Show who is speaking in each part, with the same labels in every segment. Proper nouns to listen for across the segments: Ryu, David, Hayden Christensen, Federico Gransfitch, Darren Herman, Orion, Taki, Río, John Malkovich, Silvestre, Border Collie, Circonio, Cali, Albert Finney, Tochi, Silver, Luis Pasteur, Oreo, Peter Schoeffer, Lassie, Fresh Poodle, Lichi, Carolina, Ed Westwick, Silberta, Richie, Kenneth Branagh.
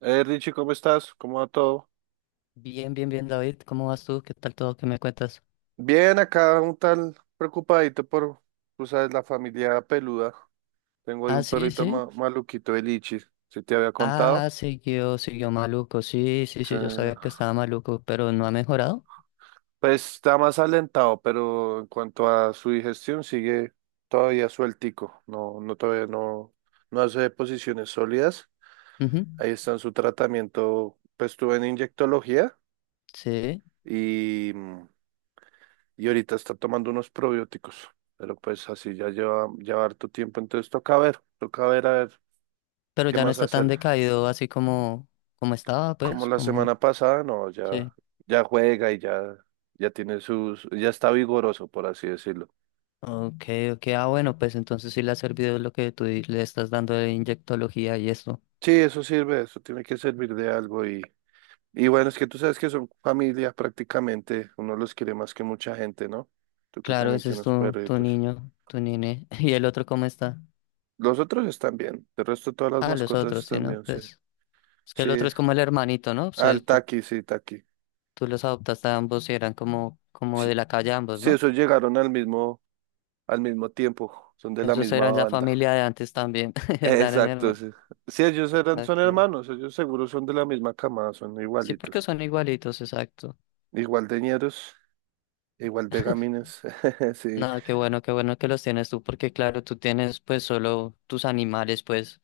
Speaker 1: Richie, ¿cómo estás? ¿Cómo va todo?
Speaker 2: Bien, bien, bien, David. ¿Cómo vas tú? ¿Qué tal todo? ¿Qué me cuentas?
Speaker 1: Bien, acá un tal preocupadito por, tú sabes, la familia peluda. Tengo ahí
Speaker 2: Ah,
Speaker 1: un
Speaker 2: sí,
Speaker 1: perrito
Speaker 2: sí.
Speaker 1: maluquito el Lichi, si te había contado.
Speaker 2: Ah, siguió maluco. Sí, sí,
Speaker 1: Sí.
Speaker 2: sí, yo sabía que estaba maluco, pero no ha mejorado.
Speaker 1: Pues está más alentado, pero en cuanto a su digestión sigue todavía sueltico. No, no todavía no, no hace posiciones sólidas.
Speaker 2: Ujú.
Speaker 1: Ahí está en su tratamiento. Pues estuve en inyectología
Speaker 2: Sí,
Speaker 1: y mm, y ahorita está tomando unos probióticos, pero pues así ya lleva harto tiempo, entonces toca ver a ver
Speaker 2: pero
Speaker 1: qué
Speaker 2: ya no
Speaker 1: más
Speaker 2: está tan
Speaker 1: hacer.
Speaker 2: decaído así como estaba,
Speaker 1: Como
Speaker 2: pues,
Speaker 1: la
Speaker 2: como...
Speaker 1: semana pasada, no, ya,
Speaker 2: Sí.
Speaker 1: ya juega y ya, ya tiene sus, ya está vigoroso, por así decirlo.
Speaker 2: Ok, ok. Ah, bueno, pues entonces sí le ha servido lo que le estás dando de inyectología y esto.
Speaker 1: Sí, eso sirve, eso tiene que servir de algo y bueno, es que tú sabes que son familia prácticamente, uno los quiere más que mucha gente, ¿no? Tú que
Speaker 2: Claro,
Speaker 1: también
Speaker 2: ese es
Speaker 1: tienes
Speaker 2: tu
Speaker 1: perritos.
Speaker 2: niño, tu nene. ¿Y el otro cómo está?
Speaker 1: Los otros están bien, el resto de todas las
Speaker 2: Ah, los
Speaker 1: mascotas
Speaker 2: otros, sí,
Speaker 1: están
Speaker 2: ¿no?
Speaker 1: bien, sí.
Speaker 2: Pues. Es que el otro
Speaker 1: Sí,
Speaker 2: es como el hermanito, ¿no?
Speaker 1: al Taki.
Speaker 2: Tú los adoptaste a ambos y eran como, como de la calle ambos,
Speaker 1: Sí,
Speaker 2: ¿no?
Speaker 1: esos llegaron al mismo tiempo, son de la
Speaker 2: Esos
Speaker 1: misma
Speaker 2: eran ya
Speaker 1: banda.
Speaker 2: familia de antes también, Darren
Speaker 1: Exacto,
Speaker 2: Herman.
Speaker 1: sí. Sí, ellos eran, son
Speaker 2: Okay.
Speaker 1: hermanos, ellos seguro son de la misma camada, son
Speaker 2: Sí, porque
Speaker 1: igualitos.
Speaker 2: son igualitos, exacto.
Speaker 1: Igual de ñeros, igual de gamines. Sí.
Speaker 2: Nada, qué bueno que los tienes tú, porque claro, tú tienes pues solo tus animales, pues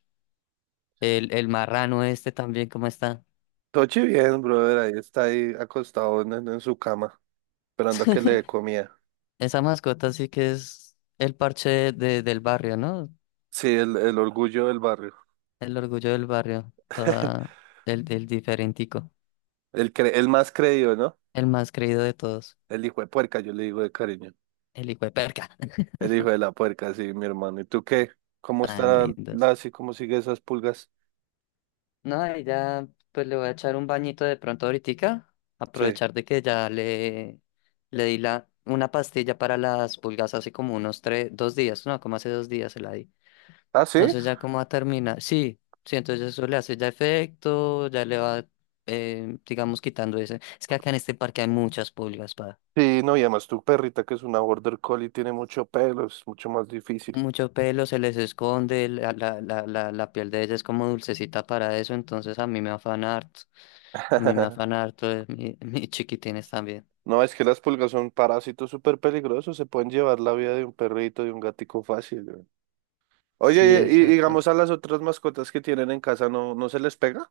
Speaker 2: el marrano este también, ¿cómo está?
Speaker 1: Tochi bien, brother, ahí está ahí acostado en su cama, esperando a que le dé comida.
Speaker 2: Esa mascota sí que es el parche del barrio, ¿no?
Speaker 1: Sí, el orgullo del barrio.
Speaker 2: El orgullo del barrio, el diferentico,
Speaker 1: El más creído, ¿no?
Speaker 2: el más creído de todos,
Speaker 1: El hijo de puerca, yo le digo de cariño.
Speaker 2: el hijo de perca.
Speaker 1: El hijo de la puerca, sí, mi hermano. ¿Y tú qué? ¿Cómo
Speaker 2: Tan
Speaker 1: está la,
Speaker 2: lindos.
Speaker 1: así? ¿Cómo sigue esas pulgas?
Speaker 2: No, y ya pues le voy a echar un bañito de pronto ahoritica,
Speaker 1: Sí.
Speaker 2: aprovechar de que ya le di una pastilla para las pulgas hace como unos tres, dos días, no, como hace 2 días se la di.
Speaker 1: Ah, sí.
Speaker 2: Entonces ya como va a terminar, sí, sí, entonces eso le hace ya efecto, ya le va, digamos, quitando ese. Es que acá en este parque hay muchas pulgas, pa.
Speaker 1: Sí, no, y además tu perrita que es una border collie tiene mucho pelo, es mucho más difícil.
Speaker 2: Mucho pelo, se les esconde, la piel de ella es como dulcecita para eso, entonces a mí me afana harto. A mí me afana harto mis chiquitines también.
Speaker 1: No, es que las pulgas son parásitos súper peligrosos, se pueden llevar la vida de un perrito, de un gatico fácil. Güey,
Speaker 2: Sí,
Speaker 1: oye, y,
Speaker 2: exacto.
Speaker 1: digamos a las otras mascotas que tienen en casa, ¿no, no se les pega?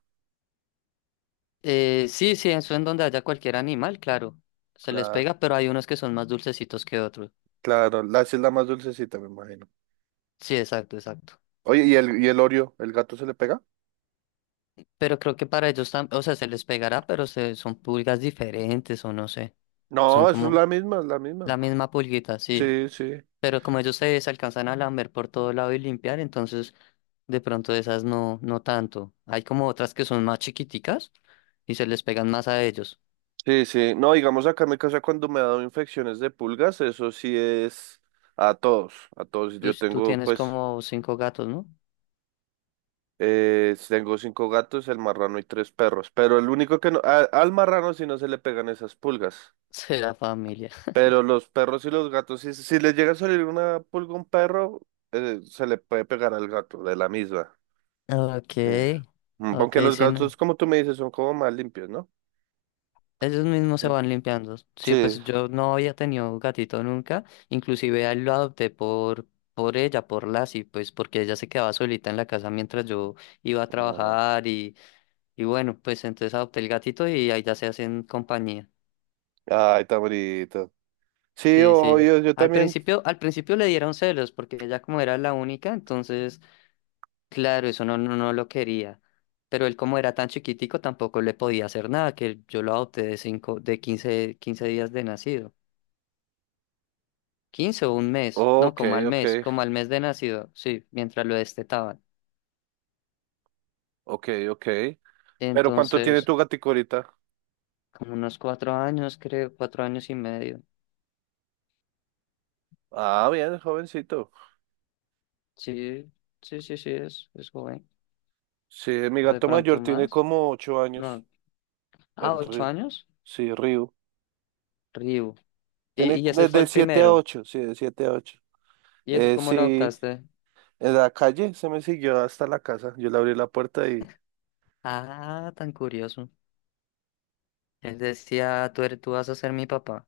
Speaker 2: Sí, sí, eso en donde haya cualquier animal, claro, se les
Speaker 1: Claro,
Speaker 2: pega, pero hay unos que son más dulcecitos que otros.
Speaker 1: claro, la esa es la más dulcecita, me imagino.
Speaker 2: Sí, exacto, exacto.
Speaker 1: Oye, ¿y el Oreo, el gato se le pega?
Speaker 2: Pero creo que para ellos también, o sea, se les pegará, pero son pulgas diferentes o no sé. Son
Speaker 1: No, eso es
Speaker 2: como
Speaker 1: la misma, es la
Speaker 2: la
Speaker 1: misma.
Speaker 2: misma pulguita, sí.
Speaker 1: Sí, sí.
Speaker 2: Pero como ellos se alcanzan a lamer por todo lado y limpiar, entonces de pronto esas no, no tanto. Hay como otras que son más chiquiticas y se les pegan más a ellos.
Speaker 1: Sí, sí. No, digamos acá en mi casa cuando me ha dado infecciones de pulgas, eso sí es a todos, a todos.
Speaker 2: Uy, tú tienes
Speaker 1: Pues,
Speaker 2: como cinco gatos, ¿no?
Speaker 1: tengo cinco gatos, el marrano y tres perros. Pero el único que no, al marrano sí no se le pegan esas pulgas.
Speaker 2: Será familia.
Speaker 1: Pero los perros y los gatos, si le llega a salir una pulga a un perro, se le puede pegar al gato de la misma.
Speaker 2: Ok,
Speaker 1: Sí.
Speaker 2: ok,
Speaker 1: Aunque los
Speaker 2: sí, no.
Speaker 1: gatos, como tú me dices, son como más limpios, ¿no?
Speaker 2: Ellos mismos se
Speaker 1: Mm,
Speaker 2: van limpiando. Sí,
Speaker 1: sí.
Speaker 2: pues yo no había tenido gatito nunca. Inclusive a él lo adopté por ella, por Lassie, pues porque ella se quedaba solita en la casa mientras yo iba a
Speaker 1: No.
Speaker 2: trabajar. Y bueno, pues entonces adopté el gatito y ahí ya se hacen compañía.
Speaker 1: Ay, tan bonito. Sí,
Speaker 2: Sí, sí.
Speaker 1: obvio, yo
Speaker 2: Al
Speaker 1: también.
Speaker 2: principio, al principio le dieron celos porque ella como era la única, entonces, claro, eso no, no, no lo quería. Pero él como era tan chiquitico tampoco le podía hacer nada, que yo lo adopté de quince días de nacido. Quince o un mes, no,
Speaker 1: Ok,
Speaker 2: como al
Speaker 1: ok,
Speaker 2: mes, como al mes de nacido, sí, mientras lo destetaban.
Speaker 1: ok, ok. ¿Pero cuánto tiene
Speaker 2: Entonces,
Speaker 1: tu gatico ahorita?
Speaker 2: como unos 4 años, creo, 4 años y medio.
Speaker 1: Ah, bien, jovencito.
Speaker 2: Sí, sí, sí, sí, es joven.
Speaker 1: Sí, mi
Speaker 2: O de
Speaker 1: gato
Speaker 2: pronto
Speaker 1: mayor tiene
Speaker 2: más.
Speaker 1: como 8 años.
Speaker 2: No. Ah,
Speaker 1: El
Speaker 2: ocho
Speaker 1: Río.
Speaker 2: años.
Speaker 1: Sí, Río.
Speaker 2: Ryu. Y,
Speaker 1: Tiene
Speaker 2: y ese fue
Speaker 1: de
Speaker 2: el
Speaker 1: siete a
Speaker 2: primero.
Speaker 1: ocho, sí, de 7 a 8.
Speaker 2: ¿Y ese cómo lo
Speaker 1: Sí,
Speaker 2: adoptaste?
Speaker 1: en la calle se me siguió hasta la casa. Yo le abrí la puerta y...
Speaker 2: Ah, tan curioso. Él decía, tú vas a ser mi papá.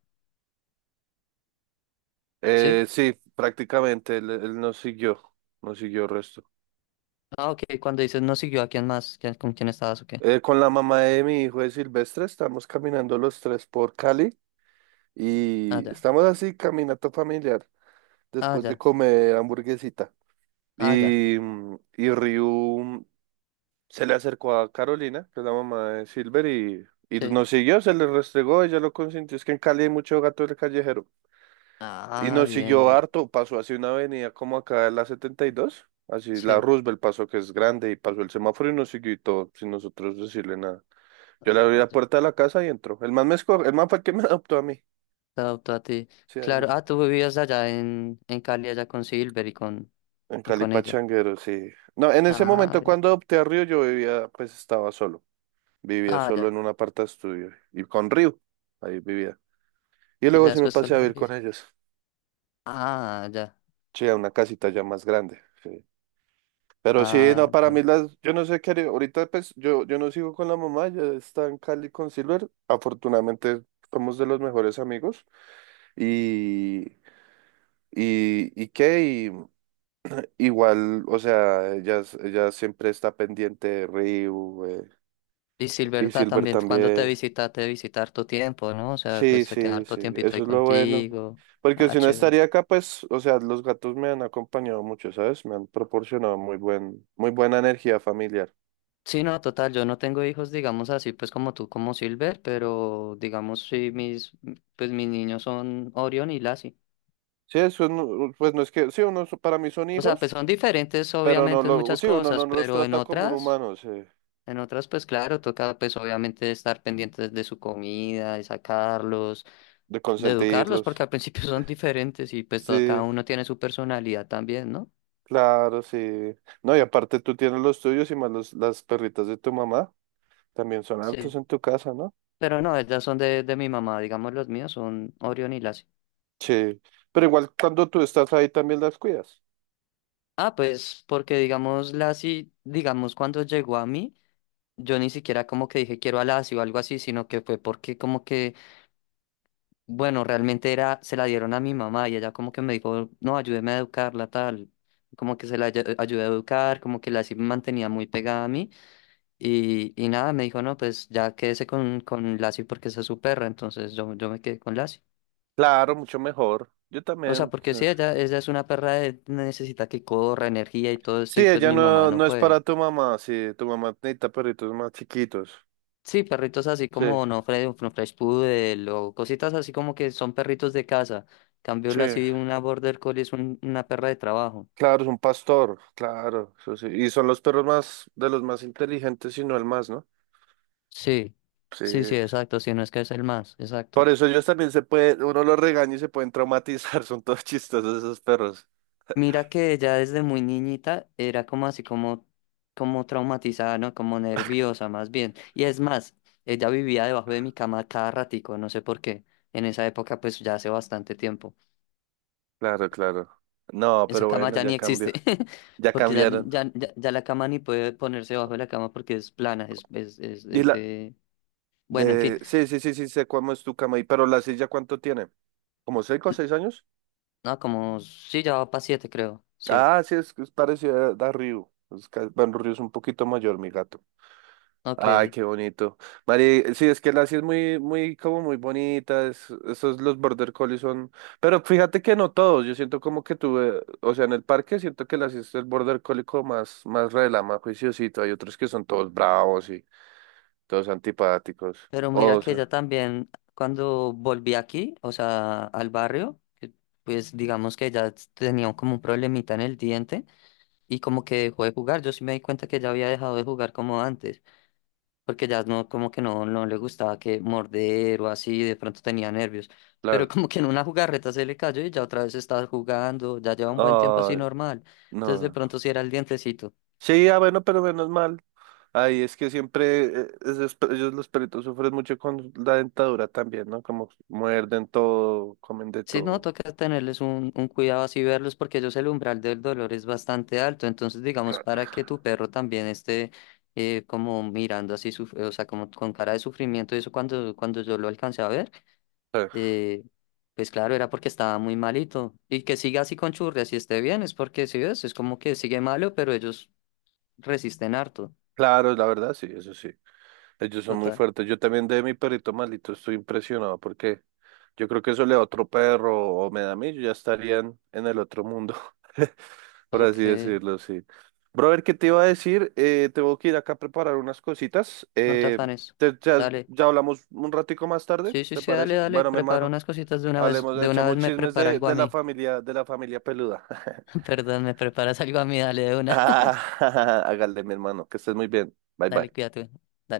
Speaker 2: ¿Sí?
Speaker 1: Sí, prácticamente él nos siguió el resto.
Speaker 2: Ah, ok. Cuando dices no siguió, ¿a quién más? ¿Con quién estabas o qué?
Speaker 1: Con la mamá de mi hijo de Silvestre estamos caminando los tres por Cali
Speaker 2: Ah,
Speaker 1: y
Speaker 2: ya.
Speaker 1: estamos así, caminato familiar,
Speaker 2: Ah,
Speaker 1: después de
Speaker 2: ya.
Speaker 1: comer hamburguesita.
Speaker 2: Ah, ya.
Speaker 1: Y Ryu se le acercó a Carolina, que es la mamá de Silver, y
Speaker 2: Sí.
Speaker 1: nos siguió, se le restregó, ella lo consintió. Es que en Cali hay mucho gato del callejero. Y
Speaker 2: Ah,
Speaker 1: nos
Speaker 2: bien,
Speaker 1: siguió
Speaker 2: bien.
Speaker 1: harto, pasó hacia una avenida como acá en la 72, así la
Speaker 2: Sí.
Speaker 1: Roosevelt pasó, que es grande, y pasó el semáforo y nos siguió y todo, sin nosotros decirle nada. Yo le abrí
Speaker 2: Ah,
Speaker 1: la
Speaker 2: ya.
Speaker 1: puerta de la casa y entró. El man me escogió, el man fue el que me adoptó a mí.
Speaker 2: Te adoptó a ti.
Speaker 1: Sí, ahí
Speaker 2: Claro.
Speaker 1: lo.
Speaker 2: Ah, tú vivías allá en Cali, allá con Silver
Speaker 1: En
Speaker 2: y
Speaker 1: Cali
Speaker 2: con ella.
Speaker 1: Pachanguero, sí. No, en ese
Speaker 2: Ah,
Speaker 1: momento
Speaker 2: bien.
Speaker 1: cuando adopté a Río, yo vivía, pues estaba solo. Vivía
Speaker 2: Ah,
Speaker 1: solo
Speaker 2: ya.
Speaker 1: en un aparta estudio. Y con Río, ahí vivía. Y
Speaker 2: Y ya
Speaker 1: luego sí me
Speaker 2: después te
Speaker 1: pasé a
Speaker 2: lo
Speaker 1: vivir con
Speaker 2: trajiste.
Speaker 1: ellos.
Speaker 2: Ah, ya.
Speaker 1: Sí, a una casita ya más grande. Sí. Pero sí, no,
Speaker 2: Ah,
Speaker 1: para
Speaker 2: ya.
Speaker 1: mí las, yo no sé qué haría. Ahorita pues yo no sigo con la mamá, ya está en Cali con Silver. Afortunadamente somos de los mejores amigos. Y, y qué, y igual, o sea, ella siempre está pendiente de Río.
Speaker 2: Y
Speaker 1: Y
Speaker 2: Silberta
Speaker 1: Silver
Speaker 2: también, cuando
Speaker 1: también.
Speaker 2: te visita harto tiempo, ¿no? O sea, pues
Speaker 1: Sí,
Speaker 2: se queda
Speaker 1: sí,
Speaker 2: harto
Speaker 1: sí,
Speaker 2: tiempito ahí
Speaker 1: eso es lo bueno.
Speaker 2: contigo.
Speaker 1: Porque
Speaker 2: Ah,
Speaker 1: si no
Speaker 2: chévere.
Speaker 1: estaría acá, pues, o sea, los gatos me han acompañado mucho, ¿sabes? Me han proporcionado muy buen, muy buena energía familiar.
Speaker 2: Sí, no, total, yo no tengo hijos, digamos así, pues como tú, como Silver, pero digamos sí, pues mis niños son Orion y Lassie.
Speaker 1: Sí, eso no- pues no es que, sí, uno, para mí son
Speaker 2: O sea, pues
Speaker 1: hijos,
Speaker 2: son diferentes
Speaker 1: pero no
Speaker 2: obviamente en
Speaker 1: lo,
Speaker 2: muchas
Speaker 1: sí, uno no
Speaker 2: cosas,
Speaker 1: los
Speaker 2: pero en
Speaker 1: trata como un
Speaker 2: otras,
Speaker 1: humano, sí,
Speaker 2: en otras pues claro, toca pues obviamente estar pendientes de su comida, de sacarlos,
Speaker 1: de
Speaker 2: de educarlos,
Speaker 1: consentirlos.
Speaker 2: porque al principio son diferentes y pues cada
Speaker 1: Sí,
Speaker 2: uno tiene su personalidad también, ¿no?
Speaker 1: claro, sí. No, y aparte tú tienes los tuyos y más los, las perritas de tu mamá, también son hartos
Speaker 2: Sí.
Speaker 1: en tu casa, ¿no?
Speaker 2: Pero no, ellas son de mi mamá, digamos los míos son Orión y Lassie.
Speaker 1: Sí, pero igual cuando tú estás ahí también las cuidas.
Speaker 2: Ah, pues porque digamos Lassie, digamos cuando llegó a mí, yo ni siquiera como que dije quiero a Lassie o algo así, sino que fue porque como que, bueno, realmente era, se la dieron a mi mamá y ella como que me dijo, no, ayúdeme a educarla, tal. Como que se la ayudé a educar, como que Lassie me mantenía muy pegada a mí y nada, me dijo, no, pues ya quédese con Lassie porque esa es su perra, entonces yo me quedé con Lassie.
Speaker 1: Claro, mucho mejor. Yo
Speaker 2: O sea,
Speaker 1: también.
Speaker 2: porque
Speaker 1: Sí,
Speaker 2: sí, ella es una perra de necesita que corra, energía y todo esto,
Speaker 1: sí,
Speaker 2: y pues
Speaker 1: ella
Speaker 2: mi mamá
Speaker 1: no, no
Speaker 2: no
Speaker 1: es para
Speaker 2: puede.
Speaker 1: tu mamá. Sí, tu mamá necesita perritos más chiquitos.
Speaker 2: Sí, perritos así
Speaker 1: Sí,
Speaker 2: como no Fresh Poodle o cositas así como que son perritos de casa. Cambio la
Speaker 1: sí.
Speaker 2: sí, una Border Collie es una perra de trabajo.
Speaker 1: Claro, es un pastor. Claro, eso sí. Y son los perros más, de los más inteligentes y no el más, ¿no?
Speaker 2: Sí,
Speaker 1: Sí.
Speaker 2: sí, sí, exacto, si no es que es el más,
Speaker 1: Por
Speaker 2: exacto.
Speaker 1: eso ellos también se puede, uno los regaña y se pueden traumatizar. Son todos chistosos esos perros.
Speaker 2: Mira que ella desde muy niñita era como así como traumatizada, ¿no? Como nerviosa más bien. Y es más, ella vivía debajo de mi cama cada ratico, no sé por qué. En esa época, pues ya hace bastante tiempo.
Speaker 1: Claro, claro. No,
Speaker 2: Esa
Speaker 1: pero
Speaker 2: cama
Speaker 1: bueno,
Speaker 2: ya
Speaker 1: ya
Speaker 2: ni existe,
Speaker 1: cambió. Ya
Speaker 2: porque ya,
Speaker 1: cambiaron.
Speaker 2: ya, ya, ya la cama ni puede ponerse debajo de la cama porque es plana, es, es, es,
Speaker 1: Y
Speaker 2: es
Speaker 1: la
Speaker 2: de. Bueno, en fin.
Speaker 1: de, sí, sí, sí, sí, sé cómo es tu cama. Y pero la silla, ¿cuánto tiene? ¿Como 6 o 6 años?
Speaker 2: No, como sí, ya va para siete, creo. Sí,
Speaker 1: Ah, sí, es parecido a Ryu. Bueno, Ryu es un poquito mayor, mi gato. Ay,
Speaker 2: ok.
Speaker 1: qué bonito. Mari, sí, es que la sí es muy, muy, como muy bonita. Esos los border collies son. Pero fíjate que no todos. Yo siento como que tuve, o sea, en el parque siento que la sí es el border collie como más, más rela, juiciosito. Hay otros que son todos bravos y todos antipáticos.
Speaker 2: Pero mira
Speaker 1: O
Speaker 2: que
Speaker 1: sea,
Speaker 2: ella también, cuando volví aquí, o sea, al barrio, que, pues digamos que ella tenía como un problemita en el diente y como que dejó de jugar. Yo sí me di cuenta que ella había dejado de jugar como antes, porque ya no, como que no, no le gustaba que morder o así, de pronto tenía nervios. Pero
Speaker 1: claro.
Speaker 2: como que en una jugarreta se le cayó y ya otra vez está jugando, ya lleva un buen tiempo así
Speaker 1: Ay,
Speaker 2: normal. Entonces de
Speaker 1: no.
Speaker 2: pronto sí era el dientecito.
Speaker 1: Sí, ah, bueno, pero menos mal. Ay, es que siempre ellos los perritos sufren mucho con la dentadura también, ¿no? Como muerden todo, comen de
Speaker 2: Sí, no,
Speaker 1: todo.
Speaker 2: toca tenerles un, cuidado así, verlos, porque ellos el umbral del dolor es bastante alto. Entonces, digamos, para que tu perro también esté como mirando así, o sea, como con cara de sufrimiento, eso cuando yo lo alcancé a ver,
Speaker 1: Eh,
Speaker 2: eh, pues claro, era porque estaba muy malito. Y que siga así con churrias y esté bien, es porque, si ves, es como que sigue malo, pero ellos resisten harto.
Speaker 1: Claro, la verdad, sí, eso sí. Ellos son muy
Speaker 2: Total.
Speaker 1: fuertes. Yo también de mi perrito malito estoy impresionado porque yo creo que eso le da a otro perro o me da a mí, yo ya estarían en el otro mundo, por
Speaker 2: Ok,
Speaker 1: así decirlo, sí. Brother, ¿qué te iba a decir? Tengo que ir acá a preparar unas cositas.
Speaker 2: no te
Speaker 1: Eh,
Speaker 2: afanes.
Speaker 1: te- ya,
Speaker 2: Dale.
Speaker 1: ya hablamos un ratico más tarde,
Speaker 2: Sí, sí,
Speaker 1: ¿te
Speaker 2: sí, dale,
Speaker 1: parece?
Speaker 2: dale.
Speaker 1: Bueno, mi
Speaker 2: Prepara
Speaker 1: hermano.
Speaker 2: unas cositas
Speaker 1: Hablemos,
Speaker 2: de una vez
Speaker 1: echamos
Speaker 2: me
Speaker 1: chismes
Speaker 2: prepara
Speaker 1: de,
Speaker 2: algo a
Speaker 1: de la
Speaker 2: mí.
Speaker 1: familia, de la familia peluda.
Speaker 2: Perdón, me preparas algo a mí, dale de una.
Speaker 1: Ah, hágale, mi hermano, que estés muy bien. Bye
Speaker 2: Dale,
Speaker 1: bye.
Speaker 2: cuídate.